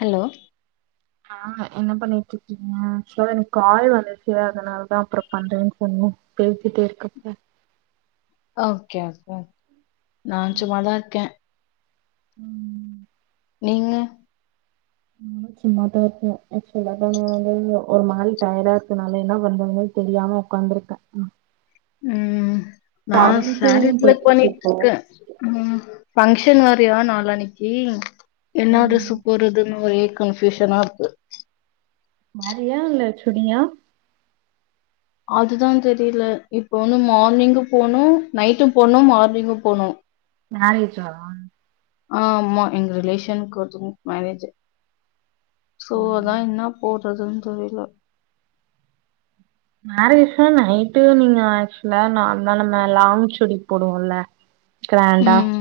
Hello ஆஹ் என்ன பண்ணிற்றிருக்கீங்க ஆக்சுவலா எனக்கு கால் வந்துர்ச்சி அதனால தா அப்ரோ பண்றேன் சொன்னே பேசிட்டே இருக்கப்ப ஓகே ஓகே நான் சும்மாதா இருக்கே உம் நீங்க நானு சும்மாதா இருக்கே ஆக்சுவலா நானு வந்து ஒரு மாரி டயடா இருக்குனால என்ன பன்றதுனே தெரியாம ஒட்காந்திருக்கே உம் நா சாரி ப்ளிட் போயிடுச்சு பண்ணிற்று இப்போ இருக்கே உம் ஃபங்க்ஷன் மாரியா நாளானிக்கி என்னா ம். டிரஸ்சு போறதுன்னு ஒரே கன்ஃயூஷ்னா இருக்கு நறையா இல்ல சுடியா அதுதா தெரில இப்பஒன்னு morning phone night phone morning phone மரேஜா ஆ மா எங்க ரிலேஷன் ஒருதோங்க்கு மேரேஜ் சோ அதான் என்ன போட் எதுவு தெரில மேரேஜ்தான நைட்டு நீங்க ஆக்சுவலா நார்மலா நம்ம லாங் சுடி போடுவோம்ல கிராண்டா ம்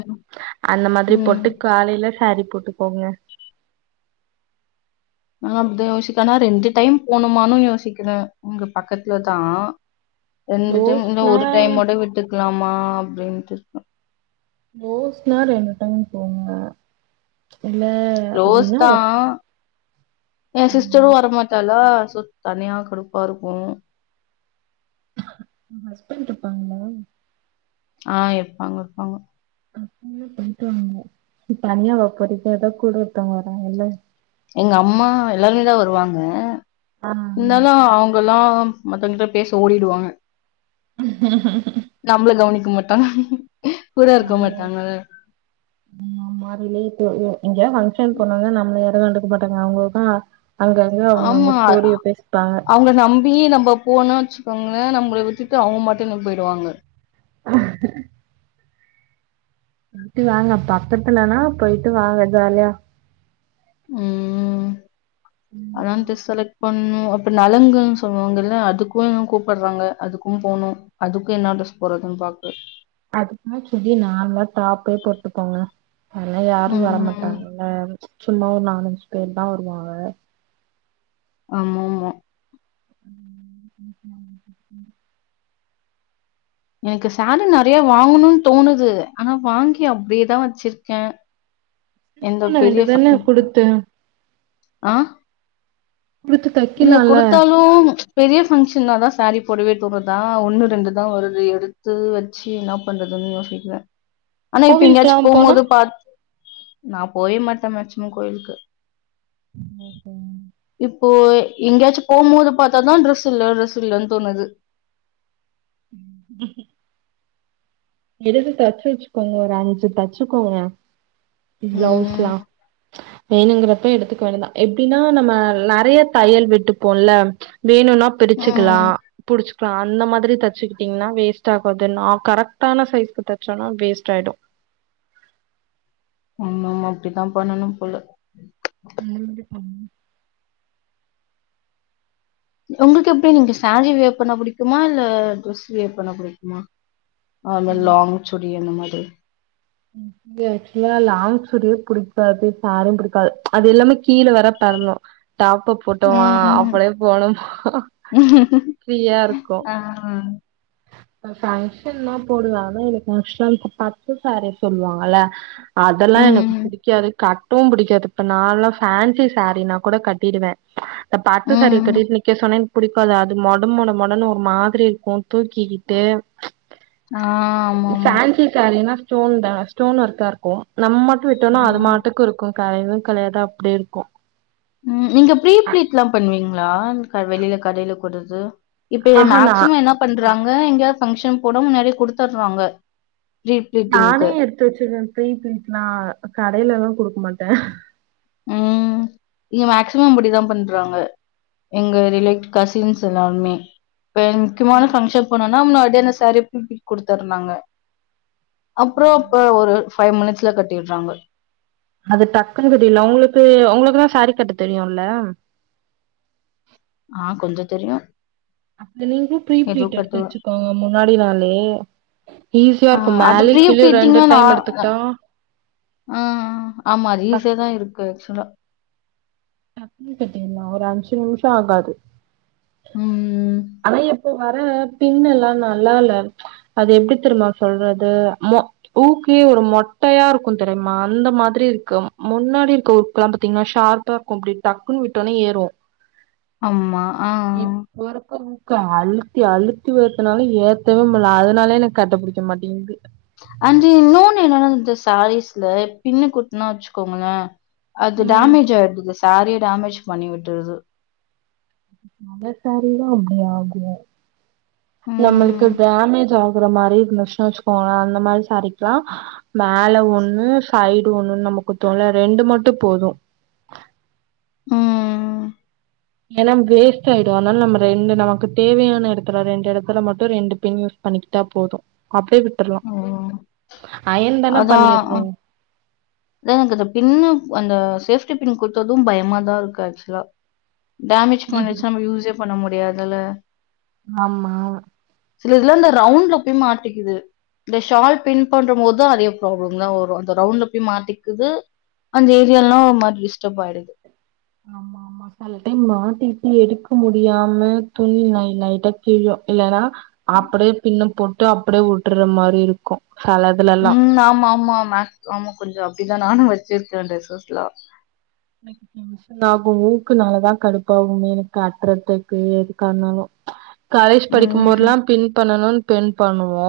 அந்த மாதிரி ம் போட்டு காலையில சாரி போட்டு போங்க நா வந்து யோசிக்கனா ரெண்டு டைம் போணுமானு யோசிக்கிற இங்க பக்கத்ல தா ரெண்டு டயம் இந்த ரோஸ்னா ஒரு டயம் மட்டு விட்டுக்கு [unintelligible] லாமா அப்டின்ட்டு ரோஸ்னா ரெண்டு டைம் போங்க இல்ல க்ளோஸ் அப்டின ஒரு தான். என் சிஸ்டரும் வரமாட்டாளா தனியா கடுப்பா இருக்கூ ஹஸ்பண்ட் இருப்பாங்கள ஆஹ் இருப்பாங்க இருப்பாங்க அப்ப என்ன போயிட்டு வாங்க தனியா வைப்பறதுக்கு ஏதோ கூட ஒருத்தவங்க வராங்கல்ல [unintelligible] எங்க அம்மா எல்லாருமே தான் வருவாங்க ஆ [unintelligible] அவங்கல்லாம் மத்தவங்க கிட்ட பேச ஓடிடுவாங்க நம்மள கவனிக்க மாட் ஆமா உம் ரிலேட்டிவ் [unintelligible] இங்கயா ஃபங்கஷன் போனானா நம்ம கண்டுக்க மாட்டாங்க அவங்களுக்க ஆமா அவங்க நம்பி நம்ம போன வச்சுக்கோங்களே நம்மள விட்டுட்டு அவங்க மட்டும் போயிடுவாங்க அஹ போயிட்டு வாங்க பக்கத்துலனா போயிட்டு வாங்க ஜாலியா உம் அனம் ம் தெஸ்ல்ல [unintelligible] பண்ணும் அப்புறம் நலுங்குன்னு சொல்லுவாங்கல்ல அதுக்கும் கூப்பிடுறாங்க அதுக்கும் போகணும் அதுக்கும் என்ன ட்ரஸ் போடறதுன்னு பாக்கு அதுக்கும் சுடி நார்மலா டாப்பே போட்டுக்கோங்க அதல்லாம் யாரும் ம் வரமாட்டாங்கல்ல சும்மா ஒரு நாலஞ்சு பேர் தான் வருவாங்க ஆம ஆமாமா உம் உ [inaudible] எனக்கு சாரீ நிறைய வாங்கணும்னு தோணுது ஆனா வாங்கி அப்படியேதான் வச்சிருக்கேன் இது எந்த பண்ண பெரிய வேண்டியதானே குடுத்து ஆஹ் [unintelligible] குடுத்து இல்ல தைக்கலால்ல கொடுத்தாலும் பெரிய ஃபங்க்ஷன் தான் சாரீ பொடிவே தூர தான் ஒண்ணு ரெண்டு தான் வருது எடுத்து வச்சு என்ன பண்றதுன்னு யோசிக்கறேன் ஆனா இப்ப கோவிலுக்குலா எங்கேயாச்சும் போனா போகும்போது பார்த்து நான் போயே மாட்டேன் மேக்ஸிமம் கோயிலுக்கு ஓகே [inaudible] இப்போ எங்கேயாச்சும் போகும்போது பார்த்தாதான் ட்ரெஸ் இல்லை ட்ரெஸ் இல்லன்னு தோணுது உம் [inaudible] எடுத்து தச்சு வச்சுக்கோங்க ஒரு அஞ்சு தச்சுக்கோங்க ம். பிளவுஸ்லாம் வேணுங்கிறப்ப எடுத்துக்க வேண்டியதுதான் எப்படின்னா நம்ம நிறைய தையல் விட்டுப்போம்ல்ல வேணுனா பிரிச்சுக்கலா ம். புடிச் ப்ப அந்த மாதிரி தச்சுக்கிட்டிங்கன்னா வேஸ்ட் ஆகாது நா கரெக்ட் கத்தான சைஸ்க்கு தைச்சோனா வேஸ்ட் ஆய்டும் ஆமாம்மா அப்படித்தான் பண்ணனும் பொல அந்த மாரி பண்ணு உங்களுக்கு எப்படி நீங்க சேரி வியர் பண்ண புடிக்குமா இல்ல ட்ரெஸ் வியர் பண்ண பிடிக்குமா அந்த லாங்சுடி அந்த மாதிரி து அக்சுவலா லாங் சுடியே புடிக்காது சார்யும் பிடிக்காது அது எல்லாமே கீழே வேற பேரளும் டாப்ப போட்டாமா ம். அப்படியே போனோமா ஃப்ரீயா இருக்கும் ஆ. இப்ப பங்க்ஷன் நா போடுவன் அதும் எனக்கு [unintelligible] பட்டு சாரி சொல்லுவாங்கல்ல அதெல்லா எனக்கு ம். பிடிக்காது கட் தும் பிடிக்காது இப்ப நாலா ஃப்பேன்சி சாரினா கூட கட்டிடுவேன் இந்த பட்டு சாரிய ம். கட்டுட்டு நிக்க சொன்னா புடிக்காது அது மொட மொட மொடனு ஒரு மாதிரி இருக்கும் தூக்கி கிட்டு ஆ ஆமாமா. ஃப்பேன்சி சாரினா ஸ்டோ தா ஸ்டோன் ஒர்க்கா ருக்கு நம்ம [unintelligible] கட்டி விட்டோனா அது ம். மாட்டுக்கு இருக்கு கலையவே கலையாது அப்டியேருக்கு ம் நீங்க ப்பீரி ப்ளீட்லா பண்ணுவீங் நா க வெளில கடைல கொடுத்து இப்பயே ஆஹா நா மேக்சிமோ என்ன பண்றாங்க எங்கயாவ் ஃபங்க்ஷன் போட முன்னாடியே குடுத்துர்றாங்க நானே எடுத்து வச்சிருவே ப்ரீ ப்லீட்லா கடைலலா குடுக் மாட்டெ உம் இங்க மேக்சிமம் அப்பிடிதா பண்றாங்க எங்க ரிலேட் கசின்ஸ் எல்லாருமே இப்ப முக்கியமான ஃபங்க்ஷன் போனோனா முன்னாட்யே அந்தஸ் சரிப்பன்னி குடுத்தருனாங்க அப்றோப்ப ஒரு ஃபைவ் மினிட்ஸ்ல கட்டிட்றாங்க அது டக்குன்னு கட்டிலா உங்களுக்கு உங்களுக்குலா சேரி கட்ட தெரியுல்லே ஆஹ் கொஞ்சொ தெரியு அப்னா நீங்ளு ப்ரீ ப்ளீட் எடுத்து வச்சுக்கோங்க முன்னாடி நாளே ஈஸியா ஆ இருக்கு அது மேலயு ப்ரீ கீலையு ரெண்டு ப்ளீட்டிங்னா நா டைம் எடுத்துக்ட்டா ஆ ஆமா அது டக் ஈஸியா தான் இருக்கு ஆக்சுவலா. டக்குனு கட்டிட்லா ஒரு அஞ்சு நிமிஷொ ஆகாது உம் அதா எப்போ வர பின் எல்லா நல்லால அது எப்டி தெரிமா சொல்றது மொ ஊக்கே ஒரு மொட்டையாருக்கு தெரிமா அந்த மாதிரி இருக்கு முன்னாடி இருக்க ஊக்குலா பாத்திங்னா ஷார்பா இருக்கு இப்டி டக்குன்னு விட்டோனே ஏறு ஆம்மா ஆஹ் ஊக்கு அழுத்தி அழுத்தி வேத்னாலு ஏத்தவே முல்ல அதனாலே எனக் கட்ட புடிக்க மாட்டிங்குது ஆன்டு இன்னோனு என்னனா இந்த சாரீஸ்ல பின்னு குத்னா வச்சிக்கோங்களே அது ம் டேமேஜ் ஆய்டுது சேரியே டமேஜ் பண்ணி விட்டுருது நல்ல சாரிலா அப்படி ஆகும் நம்மளுக்கு ம். டாமேஜ் ஆகு ஒரு மாரி இருந்துச்சுனு வச்சுக்கோங்களன் அந்த மாதிரி சரிக்கலா மேல ஒண்ணு சைடு ஒண்ணுன்னு நம குத்துவோல ரெண்டு மட்டும் போதும் ம். ஏனா வேஸ்ட் ஆயிடும் அதனால நம்ம ரெண்டு நமக்கு தேவையான இடத்துல ரெண்டு இடத்துல மட்டும் ரெண்டு பின் யூஸ் பண்ணிக்கிட்டா போதும் அப்படியே உம் அதான் பண்ணிர்றோ அத எனக்கு பின்னு அந்த சேஃப்டி பின் குத்துறதும் பயமாதான் இருக்கு ஆக்சுவலா டேமேஜ் பண்ணிருச்ச நம்ம யூஸே பண்ண முடியாது தல ஆமா சிலதுலா அந்த ரவுண்ட்ல போய் மாட்டிக்குது இந்த ஷால் பின்பண்றமோது அதே ப்ராப்ளம்தான் வரும் அந்த ரவுண்ட்ல போய் மாட்டிக்குது அந்த ஏரியாலா ஒரு மாதிரி டிஸ்டர்ப் ஆயிடுது ஆமா ஆமா செல டைம் மாட்டிட்டு எடுக்க முடியாம துணி லை லைட்டா கிழியு இல்லனா அப்டே பின்ன போட் டே அப்டே உட்ற மாரி இருக்கு செலதுலல்லா உம் ஆமாம்மாம்மா ஆமா கொஞ்ச அப்டிதா நானு வச்சிருக்கே ட்ரெஸ்ஸஸ்லா எனக்கு டென்ஷன் ஆகு ஊக்கு நாலதா கடுப்பாகுமே எனக்கு கட்றத்துக்கு எதுக்கானாலு காலேஜ் படிக்கும்போதுலா ம். பின் பண்ணனுன் பின்பண்ணுவோ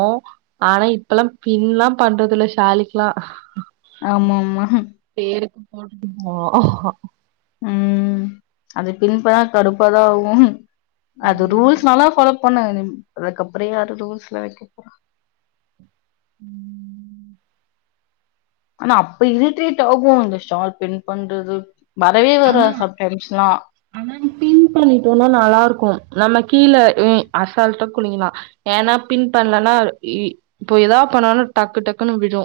ஆனா இப்பலா பின்லா பண்றது இல்ல ஷாலுக்குலா ஆமா ஆமா போட்டுட்டு போவோ ஒ ஹோ உம் அத பின்பண்ண கடுப்பாதா ஆகு அது ரூல்ஸ் நால ஃபாலோப் பண்ணுவேங்க அதுக்கப்ற யாரு ரூல்ஸ்லா வெக்க போறா உம் ஆனா அப்ப இரிட்டேட் ஆகு அந்த ஷால் பின்பண்றது ஆனா ஆனா பின் பண்ணிட்போனா நல்ல இருக்கு நம்ம கீழ ஏ அசால்ட்டா குனியலா ஏனா பின் பண்லனா இ இப்போ எதா பண்ணாலு டக்கு டக்குன்னு விழு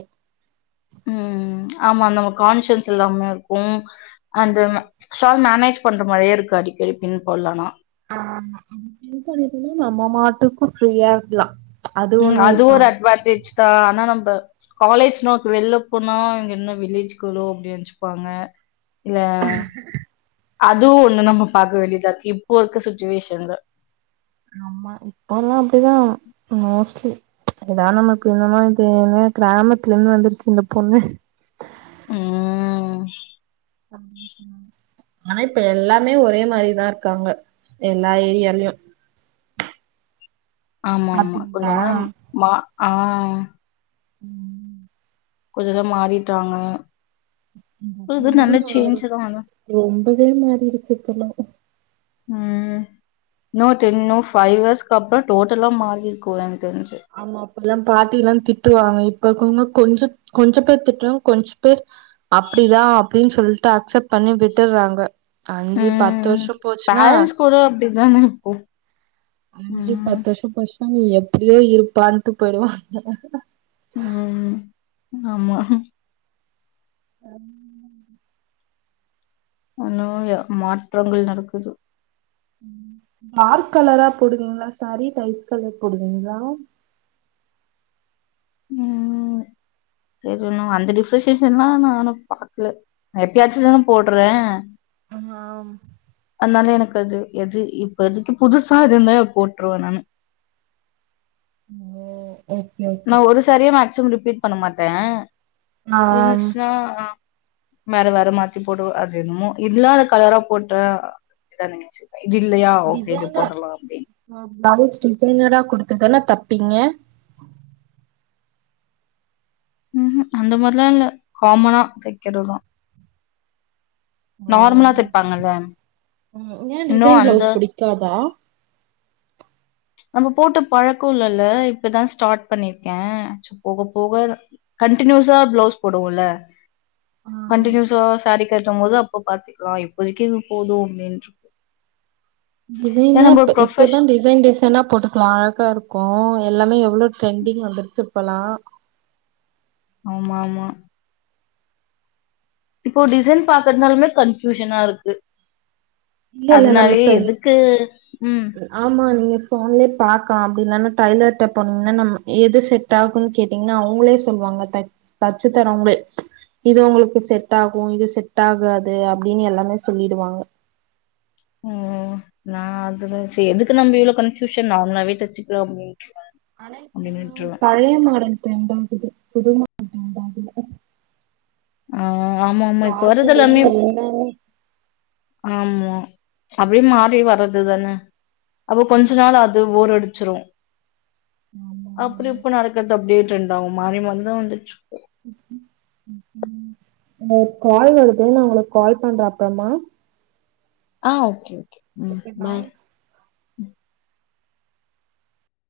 உம் ஆமா நம்ம கான்சியன்ஸ் இல்லாம இருக்கு அந்த ஷால் மேனேஜ் பண்ற மாரியே இருக்கு அடிக்கடி பின் போட்லனா ஆஹ் [unintelligible] நம்ம மாட்டுக்கு ஃப்ரீயா இருக்கலா உம் ஒண்ணு அது இருக்கு ஒரு அட்வாடேஜ் தா ஆனா நம்ப காலேஜ் நோக்கு வெள்லப்போனா இவ்ங்க என்ன வில்லேஜ் கேர்ளோ அப்டி நெனச்சுப்பாங்க இல்ல அதுவு ஒன்னு நம்ம பாக்க வேண்டிதா இருக்கு இப்போ இருக்க சுச்சுவேஷன்ல ஆமா இப்போலா அப்டிதா மோஸ்ட்லி இதுதா நமக்கு என்னமா இது என்ன கிராமத்துல இருந்து வந்துருக்கு இந்த பொண்ணு உம் ஆனா இப்ப எல்லாமே ஒரே மாரிதா இருக்காங்க எல்லா ஏரியாலயு ஆமா ஆமா கொஞ்ச பாத்தீங்களா நேரம்மா ஆஹ் உம் கொஞ்சதா மாறிட்டாங்க [unintelligible] இது நல்ல இருங்க வரோ சேஞ்ச் தா ஆனா ரொம்பவே மாறி இருக்கு இப்பலா உம் இன்னு டென்னவர் ஃபைவ் ஹவர்ஸ்க்கு அப்பற டோட்டலா மாறிருக்கு எனக் தெரிஞ்சு ஆமா அப்பல்லா பாட்டிலா திட்டுவாங்க இப்ப இருக்கவங்க கொஞ்ச கொஞ்சப்பேர் திட்டறோம் கொஞ்சப்பேர் அப்டிதா அப்டின் சொல்ட்டு அக்செப்ட் பண்ணி விட்டுட்றாங்க உம் பேரண்ட்ஸ் கூட அப்டிதானே இப்போ அஞ்சு ம் பத்து வருஷம் போச்சு [unintelligible] எப்டியோ இருப்பான்ட்டு போயிடுவாங்க [unintelligible] உம் ஆமா [unintelligible] ஆனாலு மாற்றங்கள் நடக்குது டார்க் கலரா போடுவிங்கங்களா சாரி லைட் கலர் போடுவிங்கங்களா உம் ம் தெரியணு அந்த டிஃப்ரசியேஷன்லா நானும் பாக்கல எப்பயாச்சும்தான போடுறேன் ஆமாம் னால எனக்கு அது எது இப்ப இதுக்கு புதுசா இது இருந்த போட்டுருவேன் நானு ஓ ஓகே ஓகே நான் ஒரு சாரியே மேக்சிமம் ரிப் பீட் பண்ண மாட்டேன் ஆ இருந்துச்சுனா ஆ வேற வேற மாத்தி போடு அது என்ணுமோ இல்லாத கலரா போட்ட இதான் நங்கச்சு டிசைனர்ஹ ப்லவுஸ் டிசைனரா குடு அதுதான தப்பீங்க ம்ஹம் அந்த மாரிலா இல்ல காமனா தைக்கிறதா ஓ நார்மலா தைப்பாங்கல்ல ம் ஏ இன்னு டிசைன் அந்த பிளவுஸ் புடிக்காதா ச்சு நம்ம போட்ட பழக்கம் இல்லல்ல இப்பதா ஸ்டார்ட் பண்ணிருக்கேன் ச்சு போக போக கண்டினியூஸா பிளவுஸ் போடுவோம்ல கண்டநியூஸ்சா சார கேட்டும் போது அப்ப பாத்துக்கலாம் இப்போதக்கு இது போதும் அப்படனு டிசைனா இப்ப இப்பதான் டிசைன் டிசைன் ன்னா போட்டுக்கலா அழகா இருக்கும் எல்லாமே எவ்ளோ டரெண்டிங் வந்துடுச்சுப்பலா ஆமா ஆமா இப்போ டிசைன் பாத் இருந்தாலுமே கன்ஃபயூஷனா இருக்கு இல்ல இல்ல நம்ம அதனாலயே த எதுக்கு ம் ஆமா நீங்க போன்லயே பாக்கா அப்படின்னானா டைலர்கிட்ட போனீங்கன்னா நம்ம எது செட் ஆகும்ன்னு கேட்டீங்கன்னா அவங்களே சொல்லுவாங்க தச் தச்சு தரவங்களே இது உங்களுக்கு செட் ஆகும் இது செட் ஆகாது அப்படின்னு எல்லாமே சொல்லிடுவாங்க ம் நான் அதுதான்ரி எதுக்கு நம்ம இவ்ளோ கன்ஃபியூஷன் நார்மலாவே தச்சுக்கலா அப்டினு பழைய மாடல் டிரெண்ட் ஆகுது குடுமா [unintelligible] ஆஹ் ஆமா ஆமா இப்போ வரதல்லாமே இருந்து எல்லாமே ஆமா அப்டி மாறி வர்றதுதானே அப்போ கொஞ்ச நாள் அது ஓர் எடுத் வச்சுருவோம் ஆமா ஆமா. அப்புறோ இப்ப நடக்கிறது அப்படியே ட்ரெண்ட் ஆகும் மாறி மாறி தான் வந்துட்டு இருக்கும் இன்னொரு கால் வருது நான் உங்களுக்கு கால் பண்றேன் அப்புறமா ஆஹ் ஓகே ஓ உம் பாய்